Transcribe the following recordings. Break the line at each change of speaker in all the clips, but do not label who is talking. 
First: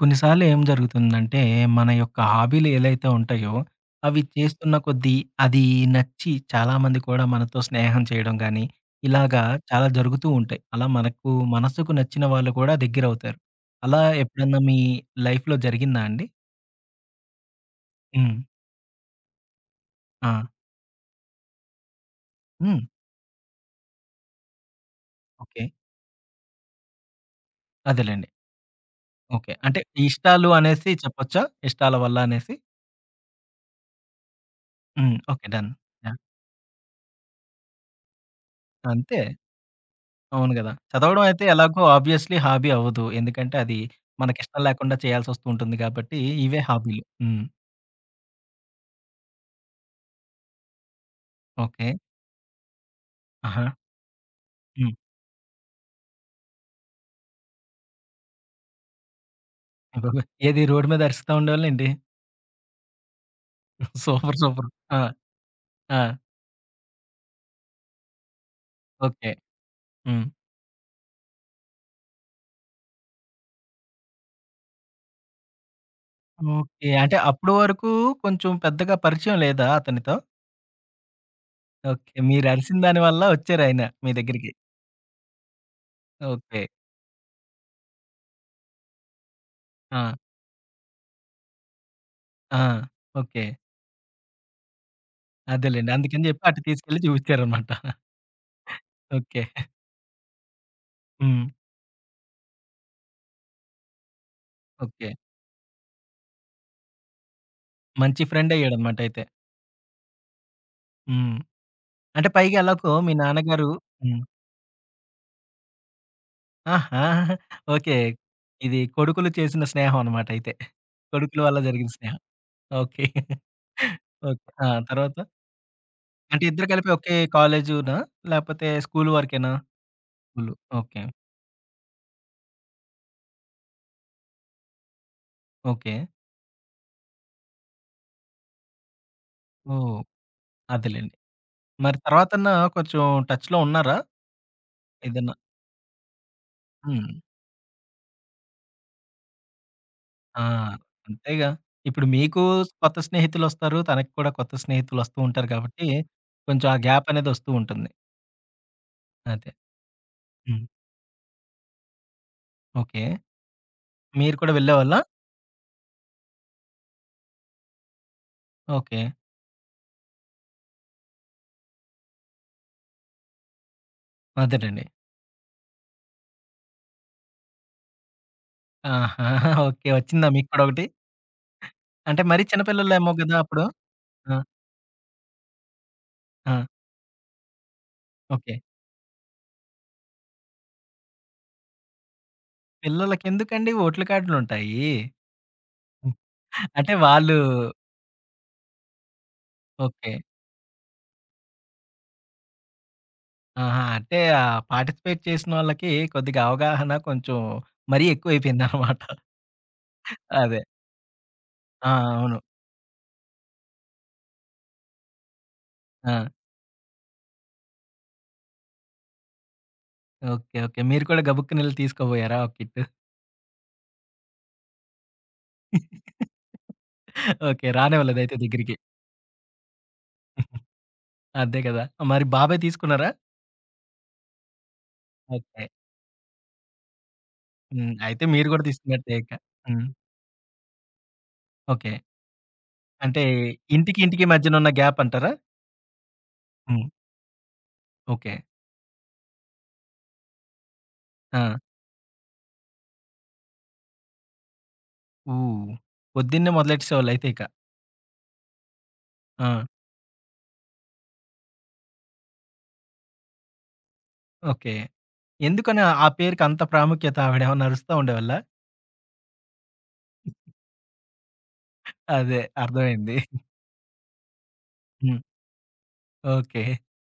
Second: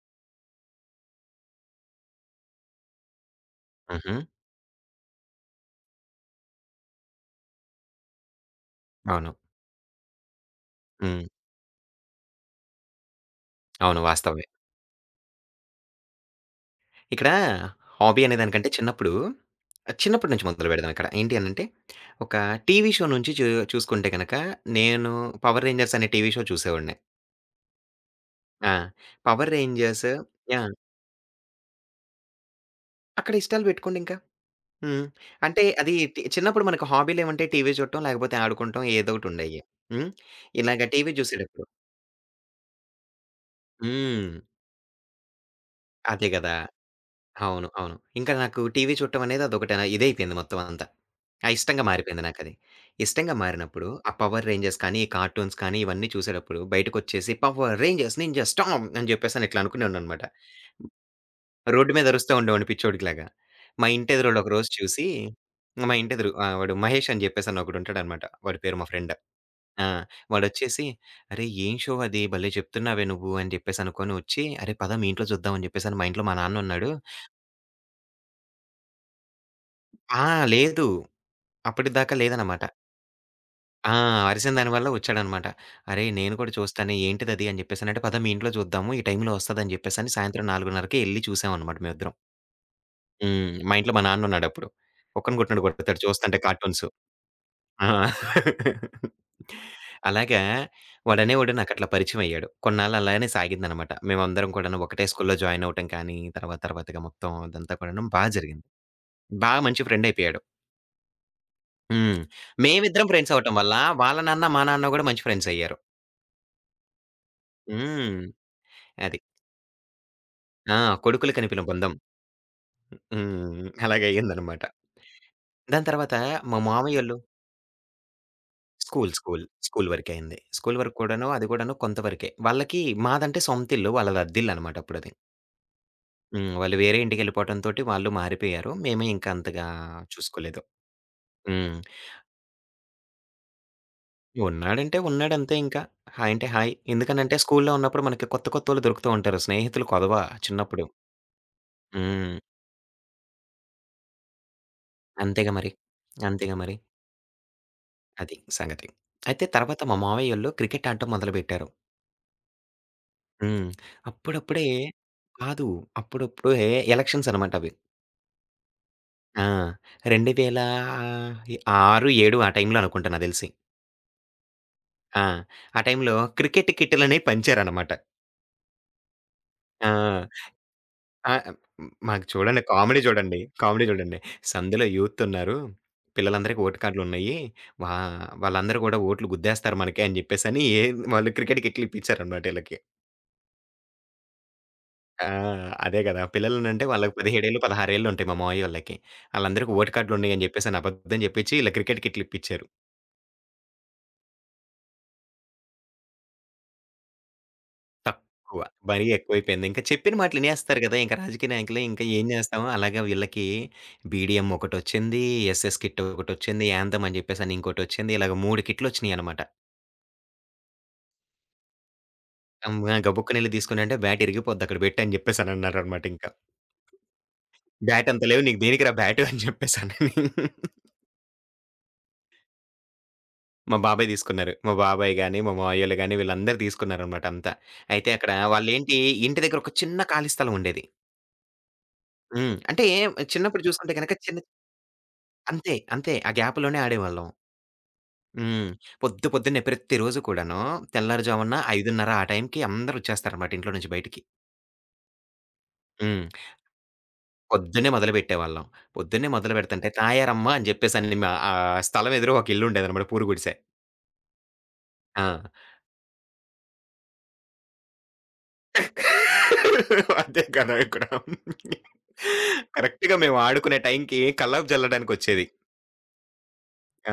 కొన్నిసార్లు ఏం జరుగుతుందంటే, మన యొక్క హాబీలు ఏలైతే ఉంటాయో,
హుహు.
అవి చేస్తున్న కొద్దీ అది నచ్చి చాలామంది కూడా మనతో స్నేహం చేయడం గానీ,
అవును.
ఇలాగా చాలా జరుగుతూ ఉంటాయి. అలా
హ్మ్.
మనకు మనసుకు నచ్చిన వాళ్ళు కూడా దగ్గరవుతారు.
అవును.
అలా
వాస్తవమే.
ఎప్పుడన్నా మీ లైఫ్‌లో జరిగిందా అండి?
ఇక్కడ హాబీ అనే
హ్మ్.
దానికంటే చిన్నప్పుడు,
ఆ!
చిన్నప్పటి నుంచి మొదలు పెడదాం ఇక్కడ. ఏంటి అనంటే, ఒక
హ్మ్.
టీవీ షో నుంచి చూసుకుంటే గనక, నేను
ఓకే.
'పవర్ రేంజర్స్' అనే టీవీ షో చూసేవాడిని.
అదేలెండి.
ఆ! 'Power
okay. అంటే
రేంజర్స్'
ఇష్టాలు
యాహ్!
అనేసి చెప్పొచ్చా? ఇష్టాల వల్ల అనేసి?
అక్కడ ఇష్టాలు పెట్టుకోండింకా. హ్మ్.
హ్మ్. ఓకే.
అంటే
డన్.
అది
యాహ్!
టి చిన్నప్పుడు మనకు హాబీలేమంటే టీవీ చూడటం, లేకపోతే ఆడుకుంటం ఏదో
అంతే.
ఒకటుండేయి. హ్మ్.
అవును గదా!
ఇలాగ టీవీ
చదవడం అయితే
చూసేటప్పుడు
ఎలాగో ఆబ్వియస్‌లీ హాబీ అవ్వదు. ఎందుకంటే అది
హ్మ్.
మనకిష్టం లేకుండా చేయాల్సొస్తూ ఉంటుంది గాబట్టి
అదే గదా!
ఇవే హాబీలు. హ్మ్.
అవును. అవును. ఇంకా నాకు టీవీ చూడటం అనేది అదొకటనా ఇదైపోయింది మొత్తం అంతా. ఆ! ఇష్టంగా
ఓకే.
మారిపోయింది నాకది. ఇష్టంగా
ఆహా!
మారినప్పుడు ఆ 'పవర్ రేంజర్స్'
హ్మ్.
కానీ, ఈ కార్టూన్స్ కానీ ఇవన్నీ చూసేటప్పుడు బయటకొచ్చేసి 'పవర్ రేంజర్స్ నింజా స్టార్మ్' అని జెప్పేసని ఇట్లా అనుకునేవాడిననమాట.
అయ్యబాబోయ్! ఏది రోడ్డు మీద అరుస్తా ఉండేవాళ్ళేంటి?
రోడ్డు మీద అరుస్తా ఉండేవాడిని పిచ్చోడికిలాగా. మా
సూపర్.
ఇంటెదురోళ్ళు
సూపర్.
ఒకరోజు
ఆ!
చూసి మా
ఆ!
ఇంటెదురు వాడు 'మహేష్' అని జెప్పేసని ఒకడుంటాడనమాట. వాడి పేరు మా ఫ్రెండ్.
ఓకే.
ఆ!
హ్మ్.
వాడొచ్చేసి "అరేయ్! ఏం షో అది భలే చెప్తున్నావే నువ్వు" అని జెప్పేసనుకోని వచ్చి "అరే! పద మీ ఇంట్లో చూద్దాం" అని జెప్పేసని మా ఇంట్లో మా నాన్నున్నాడు.
ఓకే. అంటే అప్పడు వరకు కొంచెం పెద్దగా పరిచయం లేదా అతనితో?
ఆ! లేదు.
ఓకే.
అప్పటిదాకా లేదనమాట.
మీరరిసిన దాని వల్ల వచ్చారాయన
ఆ!
మీ దగ్గరికి.
అరిసిన దాని వల్ల వచ్చాడనమాట. "అరేయ్! నేను కూడా
ఓకే.
చూస్తాను ఏంటిదది" అని జెప్పేసనంటే, "పద మీ ఇంట్లో చూద్దాము, ఈ టైంలో వస్తదని" జెప్పేసని
ఆ!
సాయంత్రం 4:30కే ఎళ్లి చూసామనమాట మేమిద్దరం.
ఆ! ఓకే.
హ్మ్. మా ఇంట్లో మా నాన్నున్నాడప్పుడు. కుక్కను కొట్టినట్టు
అదేలెండి.
కొడతాడు
అందుకని
చూస్తంటే
జెప్పి అటు
కార్టూన్స్.
తీసుకెళ్ళి చూపిచ్చారనమాట.
ఆ!
ఓకే.
అలాగా
హ్మ్.
వాడనేవాడు నాకట్లా పరిచయమయ్యాడు. కొన్నాళ్ళు అలానే సాగిందనమాట. మేమందరం కూడాను ఒకటే
ఓకే.
స్కూల్లో జాయినవ్వటం కానీ, తర్వాత తర్వాతగా మొత్తం అదంతా కూడాను
మంచి
బా జరిగింది.
ఫ్రెండయ్యాడనమాట అయితే.
బా మంచి ఫ్రెండయిపోయాడు.
హ్మ్.
హ్మ్.
అంటే పైగా ఎలాగో
మేమిద్దరం
మీ
ఫ్రెండ్స్ అవ్వటం
నాన్నగారు
వల్ల, వాళ్ళ
హ్మ్.
నాన్న, మా నాన్న గూడా మంచి ఫ్రెండ్స్ అయ్యారు.
ఆహా! ఓకే.
హ్మ్.
ఇది
అది.
కొడుకులు చేసిన స్నేహం అన్నమాట అయితే.
ఆ! కొడుకులు
కొడుకుల వల్ల
కనిపిన
జరిగిన
బంధం.
స్నేహం. ఓకే.
హ్మ్.
ఓకే.
అలాగయ్యిందనమాట.
ఆ! తర్వాత?
దాని తర్వాత
అంటే
మా
ఇద్దరు కలిపి ఒకే
మామయ్యోళ్ళు
కాలేజునా? లేపోతే స్కూలు
స్కూల్, స్కూల్.
వరకేనా?
స్కూల్ వరకే అయింది.
స్కూలు.
స్కూల్ వరకు
ఓకే.
కూడాను, అది కూడాను కొంత వరకే. వాళ్ళకి మాదంటే సొంతిల్లు. వాళ్ళది అద్దిల్లనమాట అప్పుడది.
ఓకే.
హ్మ్. వాళ్ళు వేరే ఇంటికెళ్ళిపోవటంతోటి వాళ్ళు మారిపోయారు. మేము ఇంకా అంతగా
ఓహ్!
చూసుకోలేదు.
అదేలెండి.
హ్మ్.
మరి తర్వాతన్నా కొంచెం టచ్‌లో ఉన్నారా?
ఉన్నాడంటే
ఏదన్నా
ఉన్నాడంతే ఇంకా. హాయ్ అంటే హాయ్.
హ్మ్.
ఎందుకనంటే స్కూల్‌లో ఉన్నప్పుడు మనకి కొత్త కొత్తోళ్ళు దొరుకుతూ ఉంటారు. స్నేహితులు కొదవ
ఆ!
చిన్నప్పుడు.
అంతేగా. ఇప్పుడు
హ్మ్.
మీకు కొత్త స్నేహితులొస్తారు. తనకి కూడా కొత్త స్నేహితులొస్తూ ఉంటారు
అంతేగా మరి.
కాబట్టి
అంతేగా
కొంచెం
మరి.
ఆ గ్యాప్ అనేది వస్తూ ఉంటుంది.
అది సంగతి. అయితే
అదే.
తర్వాత మా మావయ్యోళ్ళు
హ్మ్.
క్రికెట్ ఆడటం మొదలుపెట్టారు.
ఓకే.
హ్మ్.
మీరు కూడా
అప్పుడప్పుడే
వెళ్ళేవాళ్ళా?
కాదు. అప్పుడప్పుడే ఎలక్షన్స్ అనమాట అవి.
ఓకే.
ఆ! 2006, 7 ఆ టైంలో అనుకుంటా నాకు తెలిసి.
అదేనండి.
ఆ! ఆ టైంలో క్రికెట్ కిట్‌లనేవి పంచారనమాట.
ఆహా! ఓకే. వచ్చిందా
ఆ!
మీకు కూడా ఒకటి?
ఆ! హ్మ్.
అంటే
మాకు
మరీ
చూడండి
చిన్న
కామెడీ
పిల్లలేమో గదా!
చూడండి.
అప్పుడు.
కామెడీ చూడండి.
ఆ!
సందులో యూతున్నారు.
ఆ!
పిల్లలందరికి ఓటు కార్డులున్నయి. వా
ఓకే.
వాళ్ళందరూ కూడా ఓట్లు గుద్దేస్తారు మనకి అని చెప్పేసని ఏ వాళ్ళు క్రికెట్ కిట్లు ఇప్పించారనమాట ఈళ్ళకి.
పిల్లలకెందుకండి ఓట్ల కార్డులుంటాయి.
ఆ! అదే కదా! పిల్లలనంటే
అంటే
వాళ్ళకి
వాళ్ళు
17 ఏళ్ళు, 16 ఏళ్ళు ఉంటాయి మా మావయ్యోళ్ళకి. ఆళ్ళందరికి ఓటు
ఓకే.
కార్డులున్నయి అని చెప్పేసని అబద్ధం చెప్పించి ఇలా క్రికెట్ కిట్లు ఇప్పించారు.
ఆహా! అంటే ఆహ్, పార్టిసిపేట్ చేసిన వాళ్ళకి కొద్దిగా అవగాహన కొంచెం మరీ
తక్కువ.
ఎక్కువైపోయిందనమాట.
మరీ ఎక్కువైపోయింది. ఇంకా చెప్పిన
అదే.
మాటలినేస్తారు గదా! ఇంక రాజకీయ నాయకులు
ఆ!
ఇంకా ఏం
అవును.
జేస్తాం అలాగా వీళ్ళకి బీడీఎం ఒకటొచ్చింది, ఎస్ఎస్ కిట్
ఆ!
ఒకటొచ్చింది, యాంథమ్ అని జెప్పేసని ఇంకోటొచ్చింది. ఇలాగ 3 కిట్‌లొచ్చినియనమాట.
ఓకే. ఓకే. మీరు కూడా గబుక్కునెళ్లి తీసుకోబోయారా ఒక కిట్టు?
అమ్మా! గబుక్కునెళ్లి తీసుకునంటే బ్యాట్ ఇరిగిపోద్ది అక్కడ బెట్టు అని జెప్పేసనన్నారనమాట ఇంక.
ఓకే.
బ్యాట్ అంత
రానివ్వలేదయితే
లేవు నీకు
దగ్గరికి.
దేనికిరా బ్యాటు అని జెప్పేసనని.
అదే కదా! మరి బాబాయ్ తీసుకున్నారా?
మా బాబాయ్ తీసుకున్నారు. మా బాబాయ్ గాని, మా
ఓకే.
మావయ్యోళ్ళు గాని వీళ్ళందరూ తీసుకున్నారనమాట అంతా.
హ్మ్.
అయితే
అయితే
అక్కడ
మీరు గూడా
వాళ్ళేంటి
తీసుకున్నట్టే ఇక.
ఇంటి దగ్గర ఒక
హ్మ్.
చిన్న ఖాళీ స్థలం ఉండేది.
ఓకే.
హ్మ్. అంటే
అంటే
చిన్నప్పుడు చూసుకుంటే
ఇంటికి,
గనక
ఇంటికి
చిన్న
మధ్యనున్న గ్యాప్ అంటారా?
అంతే. అంతే. ఆ గ్యాప్‌లోనే
హ్మ్.
ఆడేవాళ్ళం.
ఓకే.
హ్మ్. పొద్దు పొద్దున్నే ప్రతిరోజు కూడాను తెల్లారుజామున
ఆ!
5:30 ఆ టైంకి అందరొచ్చేస్తారనమాట ఇంట్లో నుంచి బయటికి.
ఓహ్!
హ్మ్.
పొద్దున్నే మొదలెట్టేసేవాళ్ళయితే ఇక.
పొద్దున్నే మొదలుపెట్టేవాళ్ళం. పొద్దున్నే
ఆ!
మొదలుపెడుతుంటే "తాయారమ్మా" అని జెప్పేసని మా స్థలం ఎదురుగా ఒక ఇల్లుండేదనమాట పూరి గుడిసె.
ఓకే.
ఆ!
ఎందుకని ఆ పేరుకి అంత ప్రాముఖ్యత? ఆవిడేమన్నా అరుస్తా ఉండేవాళ్ళా?
అదే కదా! ఇక్కడ.
అదే. అర్థమైంది.
కరెక్ట్‌గా మేము ఆడుకునే టైంకి కల్లాపు
హ్మ్.
జల్లడానికొచ్చేది.
ఓకే.
ఆ!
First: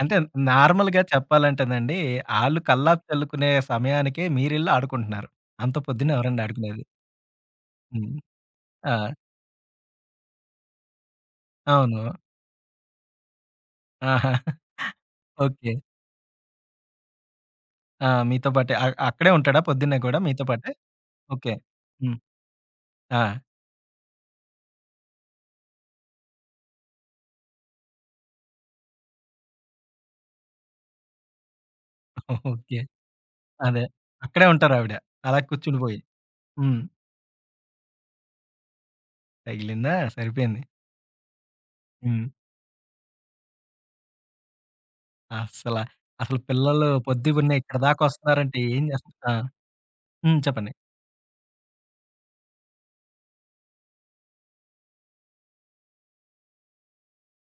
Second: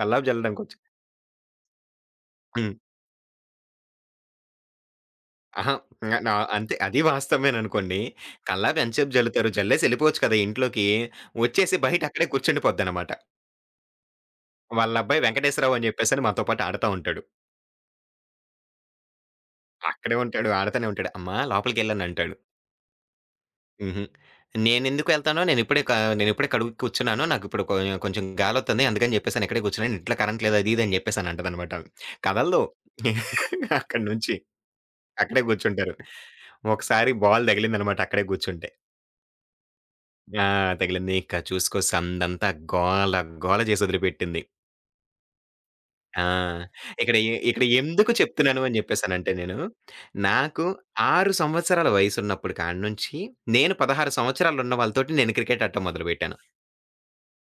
అంటే
జల్లడానికొచ్చి
నార్మల్‌గా చెప్పాలంటేనండి, ఆళ్ళు
హ్మ్.
కల్లాపి చల్లుకునే సమయానికే మీరెళ్లి ఆడుకుంటున్నారు.
అహా!
అంత పొద్దున్నే
ఇంగ నా
ఎవరండి
అంతే.
ఆడుకునేది.
అది వాస్తవమేననుకోండి.
హ్మ్.
కల్లాపి
ఆ!
ఎంతసేపు జల్లుతారు. జల్లేసి ఎళ్ళిపోవచ్చు కదా ఇంట్లోకి. వచ్చేసి
అవును.
బయట అక్కడే కూర్చుండిపోద్దనమాట.
ఆహా!
వాళ్ళ అబ్బాయి
ఓకే.
వెంకటేశ్వరరావు అని చెప్పేసని మాతో పాటు ఆడతా ఉంటాడు.
ఆ! మీతో పాటే. అక్కడే ఉంటాడా పొద్దున్నే
అక్కడే
గూడా మీతో
ఉంటాడు.
పాటే?
ఆడతానే ఉంటాడు. అమ్మా!
ఓకే. హ్మ్.
లోపలికెళ్ళనంటాడు.
ఆ!
హుహు. నేనెందుకు ఎళ్తానో నేనిప్పుడే కడుక్కు కూర్చున్నాను. నాకిప్పుడు కొంచెం గాలొత్తుంది. అందుకని చెప్పేసని ఇక్కడే కూర్చున్నాను. ఇంట్లో కరెంట్ లేదు అది ఇది అని చెప్పేసని అంటదనమాట. కదలదు.
ఓకే. అదే.
అక్కడి నుంచి.
అక్కడే ఉంటారావిడ. అలా
అక్కడే కూర్చుంటారు.
కూర్చుండిపోయి. హ్మ్.
ఒకసారి బాల్ తగిలిందనమాట అక్కడే కూర్చుంటే.
తగిలిందా?
ఆ!
సరిపోయింది.
తగిలింది. ఇక చూసుకో
హ్మ్.
సందంతా గోల, గోల చేసి వదిలిపెట్టింది.
అస్సల.
ఆ!
అసలు పిల్లలు
ఇక్కడ ఎ
పొద్దున్నే
ఇక్కడ
ఇక్కడ
ఎందుకు
దాకొస్తున్నారంటే
చెప్తున్నాను అని
ఏం చేస్తారు?
చెప్పేసానంటే
ఆ!
నేను,
హ్మ్.
నాకు
చెప్పండి.
6 సంవత్సరాల వయసున్నప్పుడు కాడనుంచి, నేను 16 సంవత్సరాలు ఉన్న వాళ్ళతోటి నేను క్రికెట్ ఆడటం మొదలుపెట్టాను.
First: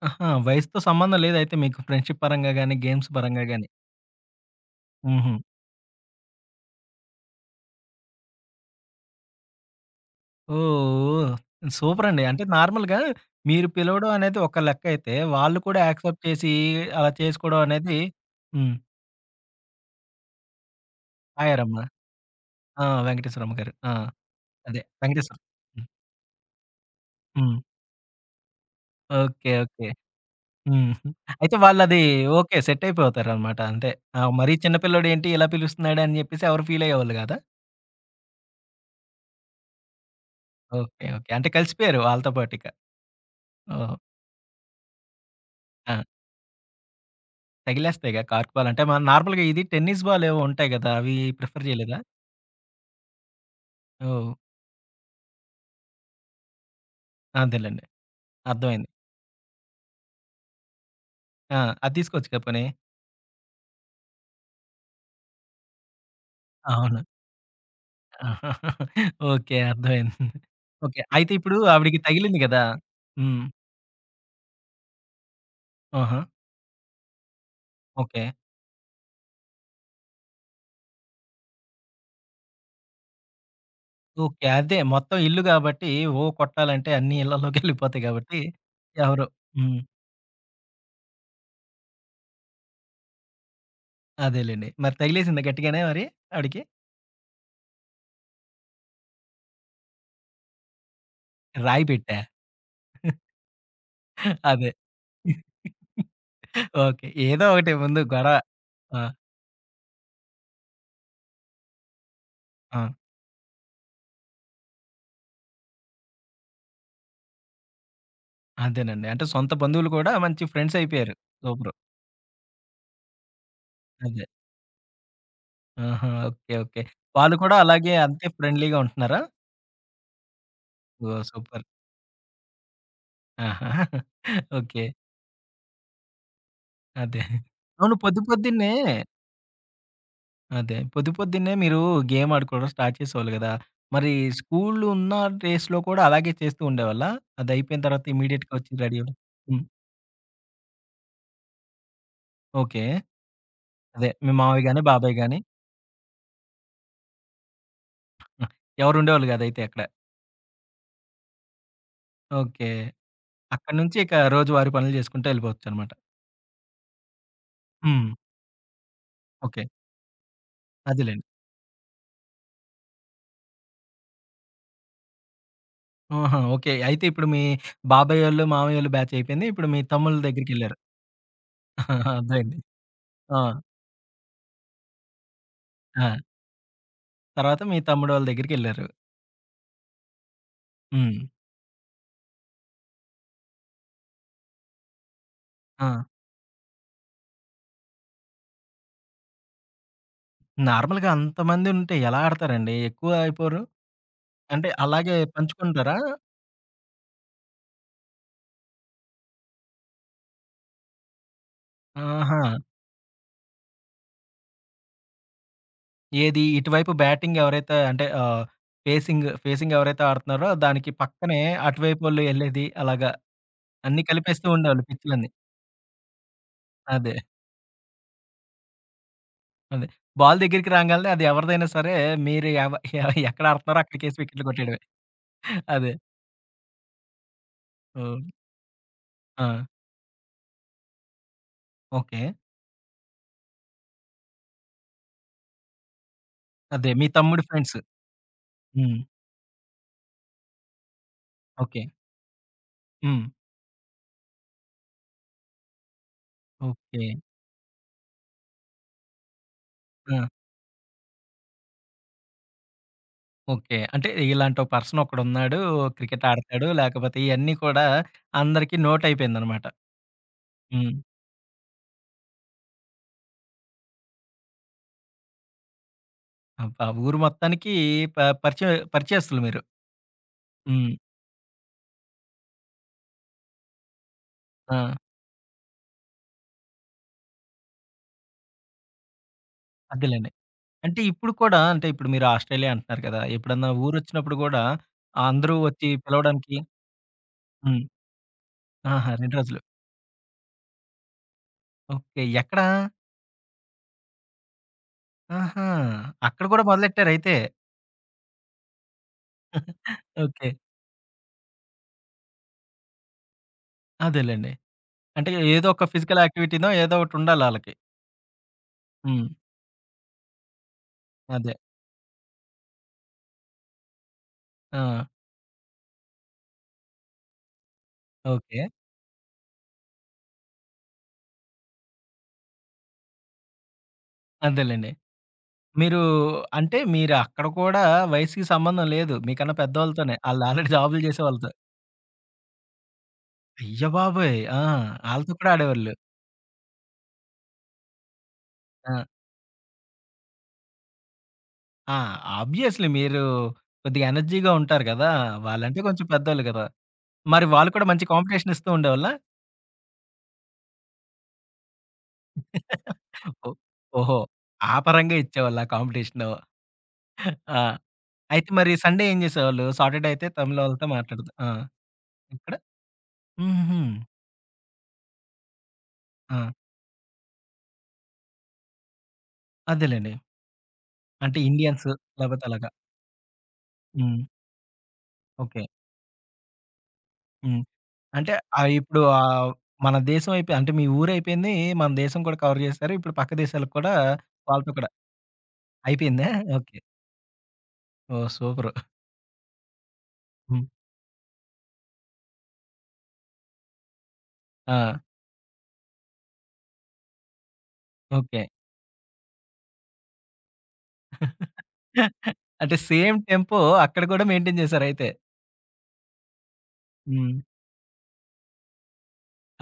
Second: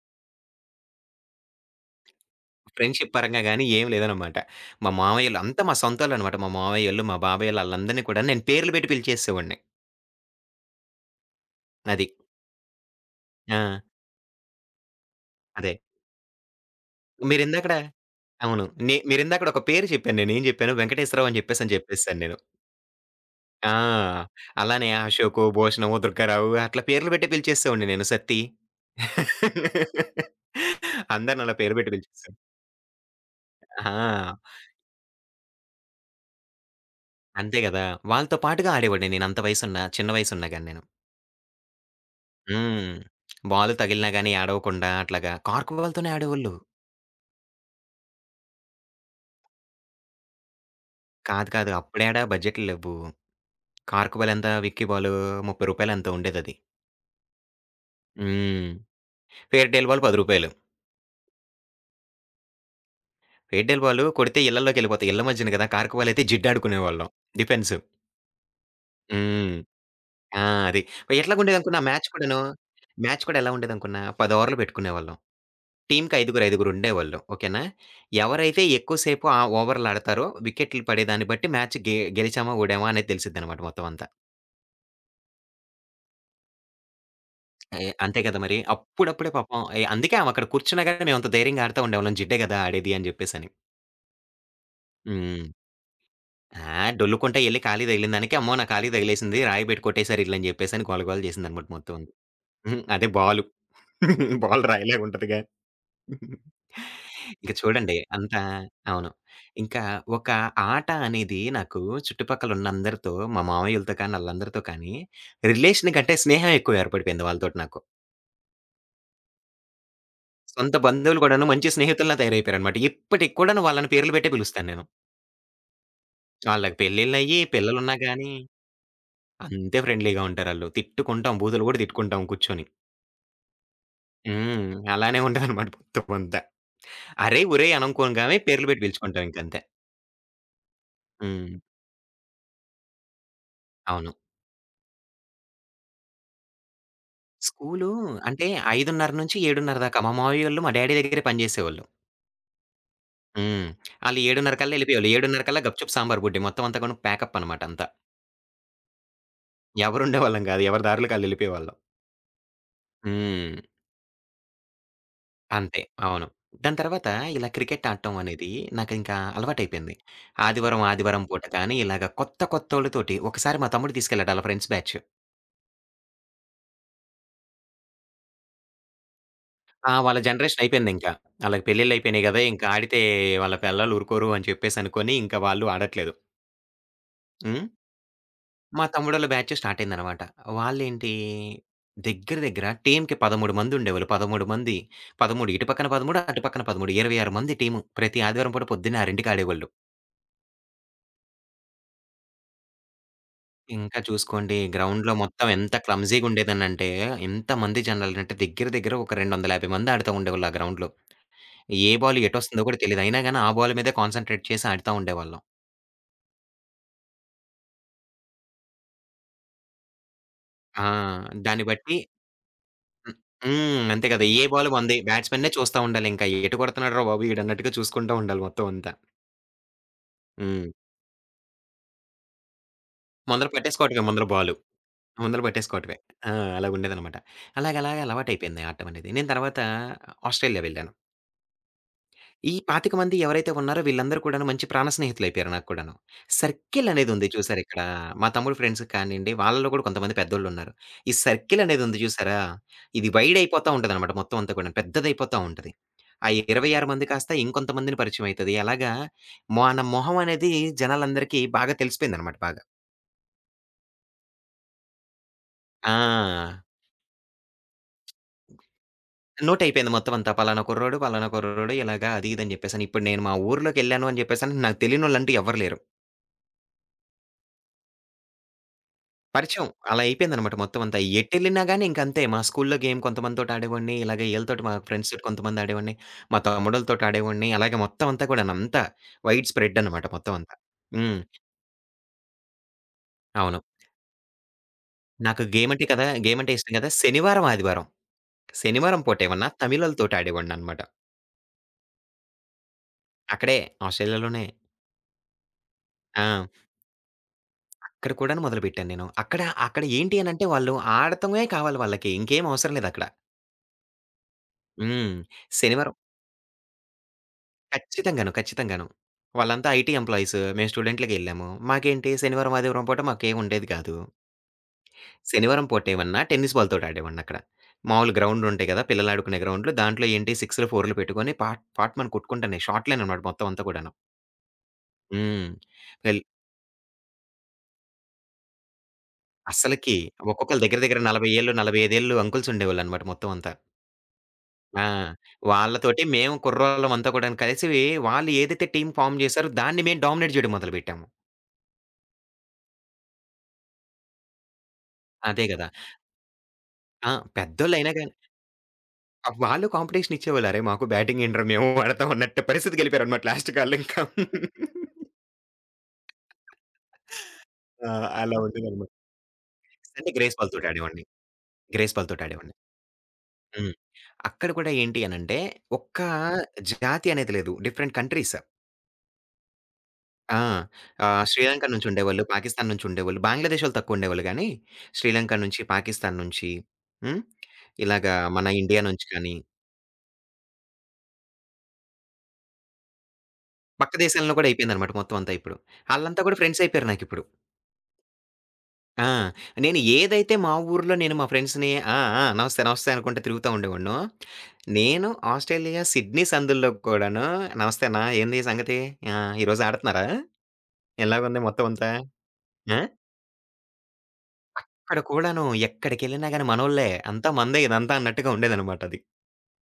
ఆహా! వయసుతో సంబంధం లేదైతే మీకు ఫ్రెండ్‌షిప్ పరంగా గాని, గేమ్స్
ఫ్రెండ్‌షిప్ పరంగా
పరంగా
గాని
గాని.
ఏం లేదనమాట. మా
హుహు.
మామయ్యోళ్ళు అంతా మా సొంతోళ్ళనమాట. మా మామయ్యోళ్ళు, మా బాబాయోళ్ళు ఆళ్ళందరిని కూడా నేను పేర్లు పెట్టి పిలిచేసేవాడిని.
ఓహ్!
అది.
సూపరండి. అంటే నార్మల్‌గా
ఆ!
మీరు పిలవడం అనేది ఒక లెక్కైతే, వాళ్ళు
అదే.
కూడా యాక్సెప్ట్ చేసి అలా చేసుకోవడం
మీరిందాకడ
అనేది
అవును.
హ్మ్.
మీరిందాకడ ఒక పేరు చెప్పాను. నేనేం చెప్పాను వెంకటేశ్వరరావు అని
హాయ్
చెప్పేసని
రమ్య.
చెప్పేసాను నేను.
ఆ! వెంకటేశ్వరమ్మ గారు.
ఆ!
ఆ! అదే
అలానే
వెంకటేశ్వర
అశోకు,
హ్మ్.
భూషణము, దుర్గారావు అట్లా పేర్లు పెట్టి
హ్మ్.
పిలిచేసేవాడిని నేను. సత్తి.
ఓకే. ఓకే. హ్మ్.
అందరిని అలా
అయితే
పేరు పెట్టి
వాళ్ళది
పిలిచేసాను.
ఓకే. సెట్ అయిపోతారనమాట. అంతే. ఆ!
ఆ!
మరీ చిన్న పిల్లోడేంటి ఇలా పిలుస్తున్నాడని చెప్పేసి ఎవరు ఫీల్ అయ్యేవాళ్ళు కాదా?
అంతే గదా! వాళ్ళతో పాటుగా ఆడేవాడిని నేను అంత వయసున్నా, చిన్న వయసున్నా గాని నేను.
ఓకే. ఓకే. అంటే కలిసిపోయారు వాళ్ళతో పాటిక.
హ్మ్. బాల్
ఓహో!
తగిలినా గాని ఏడవకుండా అట్లాగా కార్క్
ఆ!
బాల్‌తోనే ఆడేవాళ్ళు.
తగిలేస్తాయిగా కార్క్ బాల్ అంటే మనం నార్మల్‌గా ఇది టెన్నిస్ బాల్ ఏవో ఉంటాయి కదా! అవి
కాదు,
ప్రిఫర్
కాదు.
చేయలేదా?
అప్పుడేడ బడ్జెట్లు లెవ్వు. కార్క్
ఓహ్!
బాల్ ఎంత? విక్కీ బాలు రూ. 30 ఎంతో ఉండేదది.
అదేలెండి.
హ్మ్.
అర్థమైంది.
ఫెయిర్‌టేల్ బాల్ రూ. 10.
ఆ! అది తీసుకోవచ్చుగా పోనీ.
ఫెయిర్‌టేల్ బాల్ కొడితే ఇళ్ళల్లోకెళ్ళిపోతాయి. ఇళ్ళ మధ్యన గదా! కార్క్ బాల్ అయితే జిడ్డు
అవును.
ఆడుకునేవాళ్ళం. డిఫెన్స్. హ్మ్.
ఓకే. అర్థమైంది.
ఆ! అది.
ఓకే. అయితే ఇప్పుడు
ఎట్లాగుండేదనుకున్నా
ఆవిడకి
మ్యాచ్ కూడాను,
తగిలింది కదా!
మ్యాచ్ కూడా
హ్మ్.
ఎలా ఉండేదనుకున్నా 10 ఓవర్లు పెట్టుకునేవాళ్ళం. టీమ్‌కి
ఆహా!
ఐదుగురు, ఐదుగురు ఉండేవాళ్ళు. ఓకేనా?
ఓకే.
ఎవరైతే ఎక్కువ సేపు ఆ ఓవర్‌లాడతారో వికెట్లు పడేదాన్ని బట్టి మ్యాచ్ గెలిచామా, ఓడామా అనేది తెలిసిద్దనమాట మొత్తం అంతా.
ఓకే. అదే మొత్తం ఇల్లు గాబట్టి, ఓ కొట్టాలంటే అన్ని
ఎ
ఇళ్ళలోకెళ్ళిపోతాయి
అంతే కదా
గాబట్టి,
మరి.
ఎవరు
అప్పుడప్పుడే పాపం
హ్మ్.
అందుకే ఆమె అక్కడ కూర్చున్నా గాని మేమంత ధైర్యంగా ఆడుతా ఉండేవాళ్ళం. జిడ్డే గదా ఆడేది అని జెప్పేసని.
అదేలెండి. మరి తగిలేసిందా
హ్మ్.
గట్టిగానే మరి ఆవిడకి?
ఆ! డొల్లుకుంటా ఎళ్లి కాలికి తగిలినదానికి, అమ్మో! నా కాలికి తగిలేసింది. రాయి పెట్టి కొట్టేసారు ఈళ్ళని జెప్పేసని గోల గోల జేసిందనమాట
రాయి
మొత్తం.
పెట్టా?
హ్మ్. అదే బాలు. బాల్
అదే.
రాయిలాగుంటదిగా.
ఓకే. ఏదో
ఇంక
ఒకటి
చూడండి
ముందు గొడవ.
అంతా
ఆ!
అవును. ఇంకా ఒక ఆట అనేది నాకు చుట్టుపక్కలున్న
ఆ!
అందరితో, మా మామయ్యలతో కానీ, ఆళ్ళందరితో కానీ రిలేషన్ కంటే స్నేహం ఎక్కువ ఏర్పడిపోయింది వాళ్ళతోటి నాకు.
అదేనండి. అంటే సొంత బంధువులు కూడా మంచి
సొంత
ఫ్రెండ్సయిపోయారు.
బంధువులు కూడాను మంచి
సూపరు.
స్నేహితుల్లా తయారైపోయారనమాట. ఇప్పటికి కూడాను వాళ్ళని పేర్లు
అదే.
పెట్టే పిలుస్తాను నేను.
ఆహా! ఓకే.
ఆళ్ళకి
ఓకే. వాళ్ళు
పెళ్ళిళ్ళయ్యి,
కూడా అలాగే
పిల్లలున్నా
అంతే
గానీ
ఫ్రెండ్లీగా ఉంటున్నారా?
అంతే ఫ్రెండ్లీగా ఉంటారాళ్ళు.
ఓహ్!
తిట్టుకుంటాం,
సూపర్.
బూతులు గూడా తిట్టుకుంటాం కూర్చొని.
ఆహా!
హ్మ్.
ఓకే.
అలానే ఉంటదనమాట మొత్తం అంతా.
అదే.
అరేయ్! ఒరేయ్!
అవును. పొద్దు
అనంకోగానే పేర్లు
పొద్దున్నే
పెట్టి పిలుచుకుంటాం ఇంకంతే.
అదే. పొద్దు పొద్దున్నే
హ్మ్.
మీరు గేమ్ ఆడుకోవడం స్టార్ట్ చేసేవాళ్ళు గదా! మరి
అవును.
స్కూలు ఉన్న డేస్‌లో కూడా అలాగే చేస్తూ ఉండేవాళ్ళా? అది అయిపోయిన
స్కూలు
తర్వాత
అంటే
ఇమ్మీడియేట్‌గా వచ్చి రెడీ అవ్వడం. హ్మ్.
5:30-7:30 దాకా మా మామయ్యోళ్ళు మా డ్యాడీ దగ్గరే పని జేసేవాళ్ళు.
ఓకే.
హ్మ్.
అదే
ఆళ్ళు
మీ
7:30
మామయ్య
కల్లా
గాని,
ఎళ్ళిపోయేవాళ్ళు.
బాబాయ్ గాని
7:30 కల్లా గప్‌చుప్ సాంబార్ గుడ్డే మొత్తం అంతా గూడా ప్యాకప్ అనమాట అంతా.
హ్మ్. ఎవరు ఉండేవాళ్ళు గాదు అయితే అక్కడ.
ఎవరుండేవాళ్ళం గాదు. ఎవరి దారులకి ఆళ్ళెళ్ళిపోయేవాళ్ళం.
ఓకే.
హ్మ్.
అక్కడి నుంచి ఇక రోజువారీ పనులు చేసుకుంటూ
అంతే.
వెళ్ళిపోవచ్చనమాట.
అవును. దాని తర్వాత ఇలా క్రికెట్
హ్మ్.
ఆడటం అనేది నాకింకా
ఓకే.
అలవాటయిపోయింది. ఆదివారం,
అదేలెండి.
ఆదివారం పూట కానీ ఇలాగ కొత్త కొత్తోళ్ళతోటి ఒకసారి మా తమ్ముడు తీసుకెళ్ళాడు ఆళ్ళ ఫ్రెండ్స్ బ్యాచ్.
ఆహా! ఓకే. అయితే ఇప్పుడు మీ బాబాయోళ్ళు, మామయ్యోళ్ళు బ్యాచ్ అయిపోయింది. ఇప్పుడు మీ
ఆ!
తమ్ముళ్ళ
వాళ్ళ జనరేషన్
దగ్గరికెళ్లారు.
అయిపోయిందింకా. ఆళ్ళకి పెళ్ళిళ్ళయిపోయినాయి గదా!
అర్థమైంది.
ఇంక ఆడితే
ఆ!
వాళ్ళ పెళ్ళాలు ఊరుకోరు అని చెప్పేసనుకోని ఇంకా వాళ్ళు ఆడట్లేదు.
ఆ! తర్వాత
హ్మ్.
మీ తమ్ముడోళ్ళ దగ్గరికెళ్లారు.
మా తమ్ముడోళ్ళ బ్యాచ్ స్టార్ట్ అయిందనమాట. వాళ్ళేంటి
హ్మ్.
దగ్గర దగ్గర టీమ్‌కి 13 మంది ఉండేవాళ్ళు. 13 మంది 13 ఇటు
ఆ!
పక్కన 13 అటు పక్కన 13 26 మంది టీము. ప్రతి ఆదివారం పూట పొద్దున్న 6కి ఆడేవాళ్ళు.
నార్మల్‌గా అంతమందుంటే ఎలా ఆడతారండి? ఎక్కువ అయిపోరు?
ఇంకా చూసుకోండి
అంటే
గ్రౌండ్‌లో
అలాగే
మొత్తం ఎంత
పంచుకుంటారా?
క్లమ్జీగా ఉండేదనంటే ఎంతమంది జనాలంటే దగ్గర దగ్గర ఒక 250 మంది ఆడుతా ఉండేవాళ్ళు ఆ గ్రౌండ్‌లో. ఏ బాల్
ఆహా!
ఎటొస్తుందో కూడా తెలీదు. అయినా గాని ఆ బాల్ మీదే కాన్సంట్రేట్ చేసి ఆడుతా ఉండేవాళ్ళం.
ఏది ఇటువైపు బ్యాటింగ్ ఎవరైతే అంటే ఆహ్, ఫేసింగ్ ఫేసింగ్ ఎవరైతే ఆడుతున్నారో
ఆ!
దానికి పక్కనే
దాన్ని బట్టి
అటువైపోళ్ళు ఎళ్ళేది అలాగా
హ్మ్. హ్మ్.
అన్నీ
అంతే కదా! ఏ
కలిపేస్తూ
బాల్
ఉండేవాళ్ళు
మనది.
పిచ్చులన్నీ.
బ్యాట్స్‌మెన్‌నే చూస్తా ఉండాలింక. ఎటు కొడుతున్నాడురా
అదే.
బాబు ఈడన్నట్టుగా చూసుకుంటా ఉండాలి మొత్తం అంతా.
అదే. బాల్ దగ్గరికి
హ్మ్.
రాంగాల్నే అది ఎవరిదైనా సరే మీరు ఎ ఎక్కడ
ముందర
ఆడుతున్నారో
పట్టేసుకోవటమే
అక్కడికేసి
ముందర
వికెట్లు
బాలు.
కొట్టేయడమే.
ముందర
అదే.
పట్టేసుకోవటమే. ఆ! అలాగుండేదనమాట. అలాగలాగా
హ్మ్.
అలవాటయిపోయింది ఆడటమనేది. నేను
ఆ!
తర్వాత ఆస్ట్రేలియా వెళ్ళాను.
ఓకే.
ఈ 25 మంది ఎవరైతే ఉన్నారో వీళ్ళందరూ కూడాను మంచి ప్రాణ స్నేహితులయిపోయారు నాకు కూడాను. సర్కిల్
అదే మీ
అనేదుంది
తమ్ముడి
చూసారా
ఫ్రెండ్స్.
ఇక్కడ. మా తమ్ముడు ఫ్రెండ్స్
హ్మ్.
కానియండి, వాళ్ళలో కూడా కొంతమంది పెద్దోళ్ళున్నారు. ఈ సర్కిల్
ఓకే.
అనేదుంది చూసారా? ఇది
హ్మ్.
వైడ్ అయిపోతా ఉంటదనమాట మొత్తం అంతా కూడాను. పెద్దదయిపోతా ఉంటది. ఆ 26 మంది
ఓకే.
కాస్త ఇంకొంతమందిని పరిచయం అయితది. అలాగా మన మొహం
ఆ!
అనేది జనాలందరికీ బాగా తెలిసిపోయిందనమాట బాగా.
ఓకే. అంటే ఇలాంటి ఒక పర్సన్ ఒకడున్నాడు. క్రికెట్
ఆ!
ఆడతాడు. లేకపోతే ఇయన్నీ కూడా అందరికీ నోటయిపోయిందనమాట.
నోటయిపోయింది మొత్తం అంతా. పలానా కుర్రోడు,
హ్మ్.
పలానా కుర్రోడు ఇలాగా అది ఇది అని జెప్పేసని. ఇప్పుడు నేను మా ఊర్లోకెళ్ళాను అని జెప్పేసని నాకు తెలియనోళ్ళంటూ ఎవ్వరు లేరు.
అబ్బా! ఊరు మొత్తానికి ప పరిచయస్తులు మీరు.
పరిచయం. అలా అయిపోయిందనమాట మొత్తం
హ్మ్.
అంతా. ఎటెళ్ళినా గాని ఇంకంతే. మా స్కూల్‌లో గేమ్ కొంతమందితోటి ఆడేవాడిని. ఇలాగ ఈళ్ళతోటి మా
ఆ!
ఫ్రెండ్స్ తోటి కొంతమంది ఆడేవాడిని. మా తమ్ముడోళ్ళతోటి ఆడేవాడిని. అలాగే మొత్తం అంతా కూడాను. అంతా వైడ్ స్ప్రెడ్ అనమాట
అదేలెండి.
మొత్తం అంతా.
అంటే
హ్మ్.
ఇప్పుడు కూడా అంటే ఇప్పుడు మీరు ఆస్ట్రేలియా అంటున్నారు కదా!
అవును.
ఎప్పుడన్నా ఊరొచ్చినప్పుడు గూడా
నాకు
అందరూ
గేమ్ అంటే
వచ్చి
కదా! గేమ్ అంటే
పిలవడానికి
ఇష్టం కదా! శనివారం,
హ్మ్.
ఆదివారం. శనివారం
ఆహా!
పూట
2
ఏమన్నా
రోజులు.
తమిళోళ్ళతోటి ఆడేవాడిననమాట.
ఓకే. ఎక్కడ?
అక్కడే ఆస్ట్రేలియాలోనే.
ఆహా! అక్కడ
ఆ!
గూడా మొదలెట్టారయితే.
అక్కడ కూడాను మొదలుపెట్టాను నేను. అక్కడ అక్కడ ఏంటి అనంటే
ఓకే.
వాళ్ళు ఆడటమే కావాలి వాళ్ళకి. ఇంకేం అవసరం లేదక్కడ.
అదేలెండి.
హ్మ్.
అంటే ఏదో ఒక
శనివారం
ఫిజికల్ యాక్టివిటీనో ఏదో ఒకటుండాలాళ్ళకి.
ఖచ్చితంగాను. ఖచ్చితంగాను.
హ్మ్.
వాళ్ళంతా ఐటీ ఎంప్లాయీస్. మేము స్టూడెంట్‌లగే ఎళ్ళాము.
అదే.
మాకేంటి శనివారం, ఆదివారం పూట మాకేముండేది కాదు.
ఆ!
శనివారం పూట ఏమన్నా టెన్నిస్ బాల్‌తోటి ఆడేవాడినక్కడ. మామూలు
ఓకే.
గ్రౌండ్‌లుంటాయి కదా! పిల్లలాడుకునే గ్రౌండ్‌లు. దాంట్లో ఏంటి 6లు, 4లు పెట్టుకొని పాట్ పాట్‌మని కొట్టుకుంటున్నాయి. షార్ట్‌లేననమాట మొత్తం అంతా కూడాను.
అదేలెండి.
హ్మ్.
మీరు
వెల్
అంటే మీరు అక్కడ కూడా వయసుకి సంబంధం లేదు. మీకన్నా
అస్సలకి
పెద్దవాళ్ళతోనే. ఆళ్ళు
ఒక్కొక్కళ్ళ
ఆల్రెడీ
దగ్గర దగ్గర
జాబులు
40
చేసేవాళ్ళతో.
ఏళ్ళు, 45 ఏళ్ళు అంకుల్స్ ఉండేవాళ్ళనమాట మొత్తం అంతా.
అయ్యబాబోయ్! ఆ!
ఆ!
ఆళ్ళతో కూడా ఆడేవాళ్ళు.
వాళ్ళతోటి మేము కుర్రోళ్ళమంతా కూడాను కలిసి వాళ్ళు ఏదైతే టీమ్
ఆ!
ఫార్మ్ చేసారో దాన్ని మేము డామినేట్ చేయడం మొదలుపెట్టాము.
ఆ! ఆబ్వియస్లీ మీరు కొద్దిగా ఎనర్జీగా ఉంటారు కదా!
అదే కదా!
వాళ్ళంటే కొంచెం పెద్దోళ్ళు కదా!
ఆ!
మరి వాళ్ళు కూడా
పెద్దోళ్ళయినా
మంచి
గాని
కాంపిటీషన్ ఇస్తూ ఉండేవాళ్ళా?
ఆ! వాళ్ళు కాంపిటీషన్ ఇచ్చేవాళ్ళు. అరేయ్! మాకు బ్యాటింగ్ ఏంట్రా మేము ఆడతాం అన్నట్టు పరిస్థితికి వెళ్ళిపోయారన్నమాట లాస్ట్
ఓహ్!
వాళ్ళింకా.
ఓహో! ఆ పరంగా ఇచ్చేవాళ్ళా కాంపిటీషను. ఆ!
ఆ! అలా
అయితే మరి
ఉండేదన్నమాట.
సండే ఏం చేసేవాళ్ళు? సాటర్‌డే
అంటే
అయితే
గ్రేస్
తమిళ్
బాల్‌తోటి
వాళ్ళతో
ఆడేవాడిని.
మాట్లాడుతూ ఆ!
గ్రేస్ బాల్‌తోటి
ఇక్కడ
ఆడేవాడిని. హ్మ్.
హుహు.
అక్కడ కూడా ఏంటి అనంటే ఒక్క
ఆ!
జాతి అనేది లేదు. Different countries.
అదేలెండి.
ఆ! ఆహ్,
అంటే
శ్రీలంక
ఇండియన్స్
నుంచి ఉండేవాళ్ళు,
లేపోతే
పాకిస్తాన్
అలాగా.
నుంచి ఉండేవాళ్ళు, బంగ్లాదేశ్ వాళ్ళు తక్కువ
హ్మ్.
ఉండేవాళ్ళు గానీ, శ్రీలంక నుంచి,
ఓకే.
పాకిస్తాన్ నుంచి హ్మ్.
హ్మ్.
ఇలాగ
అంటే
మన
ఆహ్,
ఇండియా
ఇప్పుడు
నుంచి కానీ,
ఆహ్, మన దేశం అయిపోయి అంటే మీ ఊరైపోయింది. మన దేశం కూడా కవర్ చేశారు. ఇప్పుడు పక్క దేశాలకు
పక్క
కూడా
దేశాలను కూడా
వాళ్ళతో కూడా
అయిపోయిందన్నమాట మొత్తం అంతా ఇప్పుడు. ఆళ్ళంతా
అయిపోయిందా?
కూడా ఫ్రెండ్స్
ఓకే.
అయిపోయారు నాకిప్పుడు.
ఓహ్! సూపరు.
ఆ! నేను ఏదైతే మా
హ్మ్.
ఊర్లో నేను మా ఫ్రెండ్స్‌ని ఆ! ఆ! నమస్తే, నమస్తే అనుకుంట తిరుగుతా ఉండేవాడినో,
ఆ!
నేను ఆస్ట్రేలియా సిడ్నీ సందుల్లో కూడాను నమస్తే అన్న
ఓకే.
ఏంది సంగతి? ఆ! ఈరోజు ఆడతన్నారా? ఎలాగుంది మొత్తం అంతా?
అంటే
ఆ!
సేమ్ టెంపో అక్కడ కూడా మెయింటైన్
అక్కడ
చేశారయితే.
కూడాను ఎక్కడికెళ్ళినా గాని మనోళ్ళే. అంతా
హ్మ్.
మందే ఇదంతా అన్నట్టుగా ఉండేదనమాట అది.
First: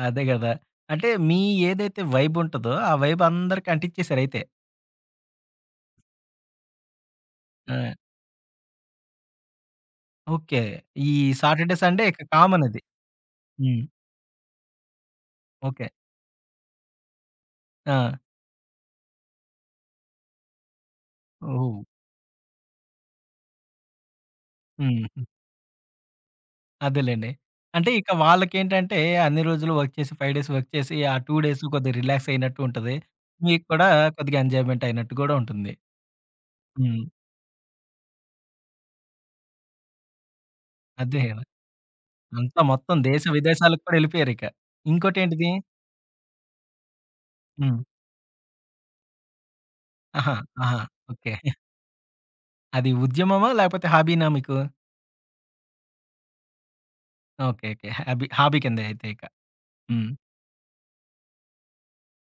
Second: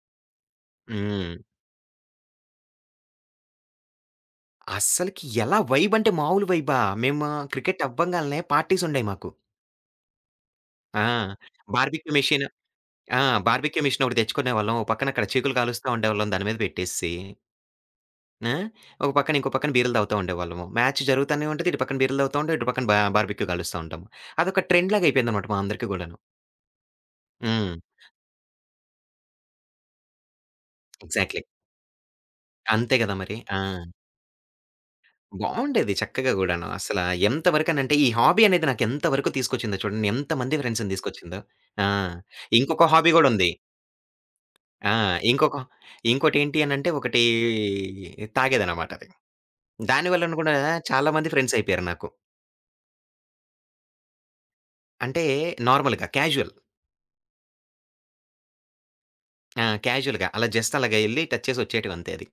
అదే గదా! అంటే
హ్మ్.
మీ ఏదైతే వైబ్ ఉంటదో ఆ వైబ్ అందరికి అంటించేసారయితే.
అస్సలకి ఎలా వైబ్ అంటే మామూలు వైబా! మేము
ఆ!
క్రికెట్ అవ్వంగాల్నే పార్టీస్ ఉండేయి మాకు.
ఓకే.
ఆ!
ఈ సాటర్‌డే, సండే
బార్బిక్యూ
ఇక
మెషిన్
కామన్ అది.
ఆ!
హ్మ్.
బార్బిక్యూ మెషిన్ ఒకటి తెచ్చుకునేవాళ్ళం. ఓ పక్కన అక్కడ చీకులు
ఓకే.
కాలుస్తా ఉండేవాళ్ళం దాని మీద పెట్టేసేసి.
ఆ!
ఆ! ఒక పక్కన ఇంకో పక్కన బీర్లు తాగుతా ఉండేవాళ్ళము. మ్యాచ్ జరుగుతానే ఉంటది.
ఓహ్!
ఇటు పక్కన బీర్లు తాగుతా ఉంటాం. ఇటు పక్కన బార్బెక్యూ కాలుస్తా ఉంటాము. అదొక ట్రెండ్‌లాగా
హ్మ్.
అయిపోయిందనమాట మా అందరికీ గూడాను.
అదేలెండి.
హ్మ్.
అంటే ఇక వాళ్ళకేంటంటే అన్ని రోజులు వర్క్ చేసి 5 డేస్ వర్క్ చేసి, ఆ 2
ఎగ్జాక్ట్‌లీ.
డేస్ కొద్దిగా రిలాక్స్ అయినట్టు ఉంటది.
అంతే గదా మరి. ఆ!
మీకు కూడా కొద్దిగా ఎంజాయ్‌మెంట్ అయినట్టు గూడా ఉంటుంది.
బావుండేది చక్కగా గూడాను. అసల
హ్మ్.
ఎంత వరకనంటే ఈ హాబీ అనేది నాకెంత వరకు తీసుకొచ్చిందో చూడండి. ఎంతమంది ఫ్రెండ్స్‌ని
అదే
తీసుకొచ్చిందో.
గదా!
ఆ!
అంతా
ఇంకొక
మొత్తం
హాబీ
దేశ
గూడా ఉంది.
విదేశాలకు కూడా ఎళ్ళిపోయారిక.
ఆ!
ఇంకోటేంటిది
ఇంకొక ఇంకోటేంటి అనంటే ఒకటి
హ్మ్.
తాగేదనమాట అది. దాని వలన
ఆహా!
గూడా
ఆహా!
చాలా మంది
ఓకే.
ఫ్రెండ్స్ అయిపోయారు నాకు.
అది ఉద్యమమా? లేకపోతే హాబీనా మీకు?
అంటే నార్మల్‌గా casual.
Okay. Okay. Hobby hobby కిందే అయితే ఇక.
ఆ!
హ్మ్.
క్యాజుయల్‌గా అలా జస్ట్ అలాగా ఎళ్లి టచ్ చేసి వచ్చేయటం అంతే అది.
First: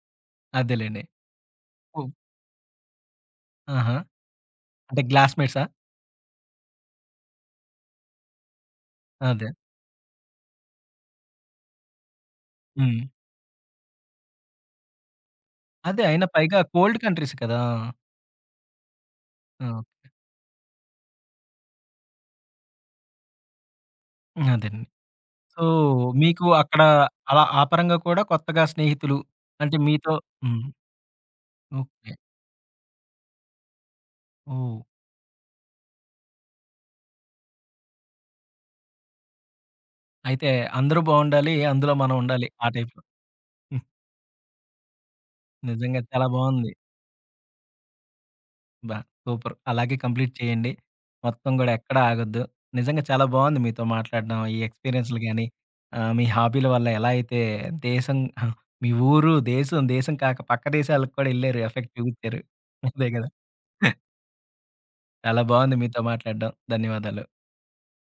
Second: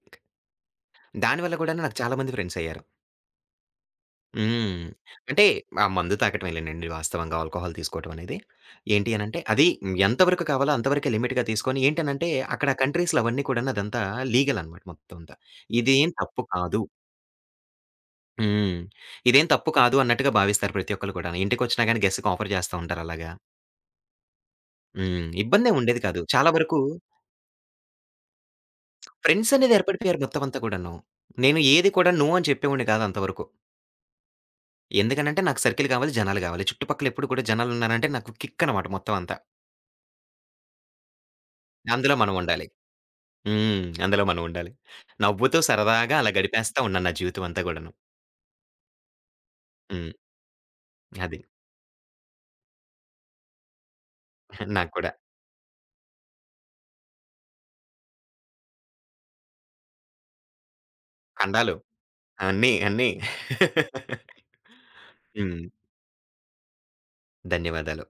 అదేలెండి.
దానివల్ల గూడాను నాకు
ఓహ్!
చాలా మంది ఫ్రెండ్స్ అయ్యారు.
ఆహా!
హ్మ్.
అంటే
అంటే
గ్లాస్‌మేట్సా?
ఆ మందు తాగటమేలేనండి వాస్తవంగా ఆల్కహాల్ తీసుకోవటం అనేది. ఏంటి అనంటే
అదే.
అది ఎంతవరకు కావాలో అంతవరకే లిమిట్‌గా తీసుకొని ఏంటనంటే అక్కడ
హ్మ్.
కంట్రీస్‌లో అవన్నీ కూడాను అదంతా లీగల్ అనమాట మొత్తం అంతా.
అదే
ఇదేం
అయినా
తప్పు
పైగా
కాదు.
కోల్డ్ కంట్రీస్ కదా!
హ్మ్. ఇదేం
ఆ!
తప్పు కాదు అన్నట్టుగా భావిస్తారు ప్రతి ఒక్కళ్ళు కూడాను. ఇంటికొచ్చినా గాని గెస్ట్‌కి ఆఫర్ చేస్తా ఉంటారు అలాగా.
అదేండి.
హ్మ్.
సో,
ఇబ్బందేం ఉండేది కాదు.
మీకు
చాలా వరకు
అక్కడ అలా ఆ పరంగా కూడా కొత్తగా స్నేహితులు
ఫ్రెండ్స్ అనేది
అంటే మీతో
ఏర్పడిపోయారు మొత్తం అంతా
హ్మ్.
కూడాను. నేను ఏది
ఓకే.
కూడా నో అని చెప్పేవాడిని కాదు అంతవరకు.
ఓహ్!
ఎందుకనంటే నాకు సర్కిల్ కావాలి, జనాలు గావాలి. చుట్టుపక్కల ఎప్పుడు కూడా జనాలున్నారంటే నాకు కిక్ అనమాట మొత్తం అంతా.
అయితే అందరూ బావుండాలి. అందులో మనం
అందులో మనం
ఉండాలి.
ఉండాలి.
ఆ టైప్‌లో. హ్మ్.
హ్మ్. అందులో మనం ఉండాలి. నవ్వుతూ
నిజంగా
సరదాగా
చాలా
అలా
బావుంది.
గడిపేస్తా ఉన్నాను నా జీవితం అంతా గూడాను.
అబ్బా! సూపర్. అలాగే
హ్మ్.
కంప్లీట్ చేయండి.
అది.
మొత్తం గూడా ఎక్కడ ఆగొద్దు. నిజంగా చాలా బావుంది మీతో మాట్లాడడం. ఈ
నాకు కూడా.
ఎక్స్‌పీరియన్స్‌లు గాని, ఆహ్, మీ హాబీల వల్ల ఎలా అయితే దేశం మీ ఊరు, దేశం, దేశం కాక పక్క దేశాలకు కూడా ఎళ్లారు.
ఖండాలు
ఎఫెక్ట్ చూపిచ్చారు.
అన్నీ,
అదే
అన్నీ.
గదా! చాలా
హ్మ్.
బావుంది మీతో మాట్లాడడం. ధన్యవాదాలు.
ధన్యవాదాలు.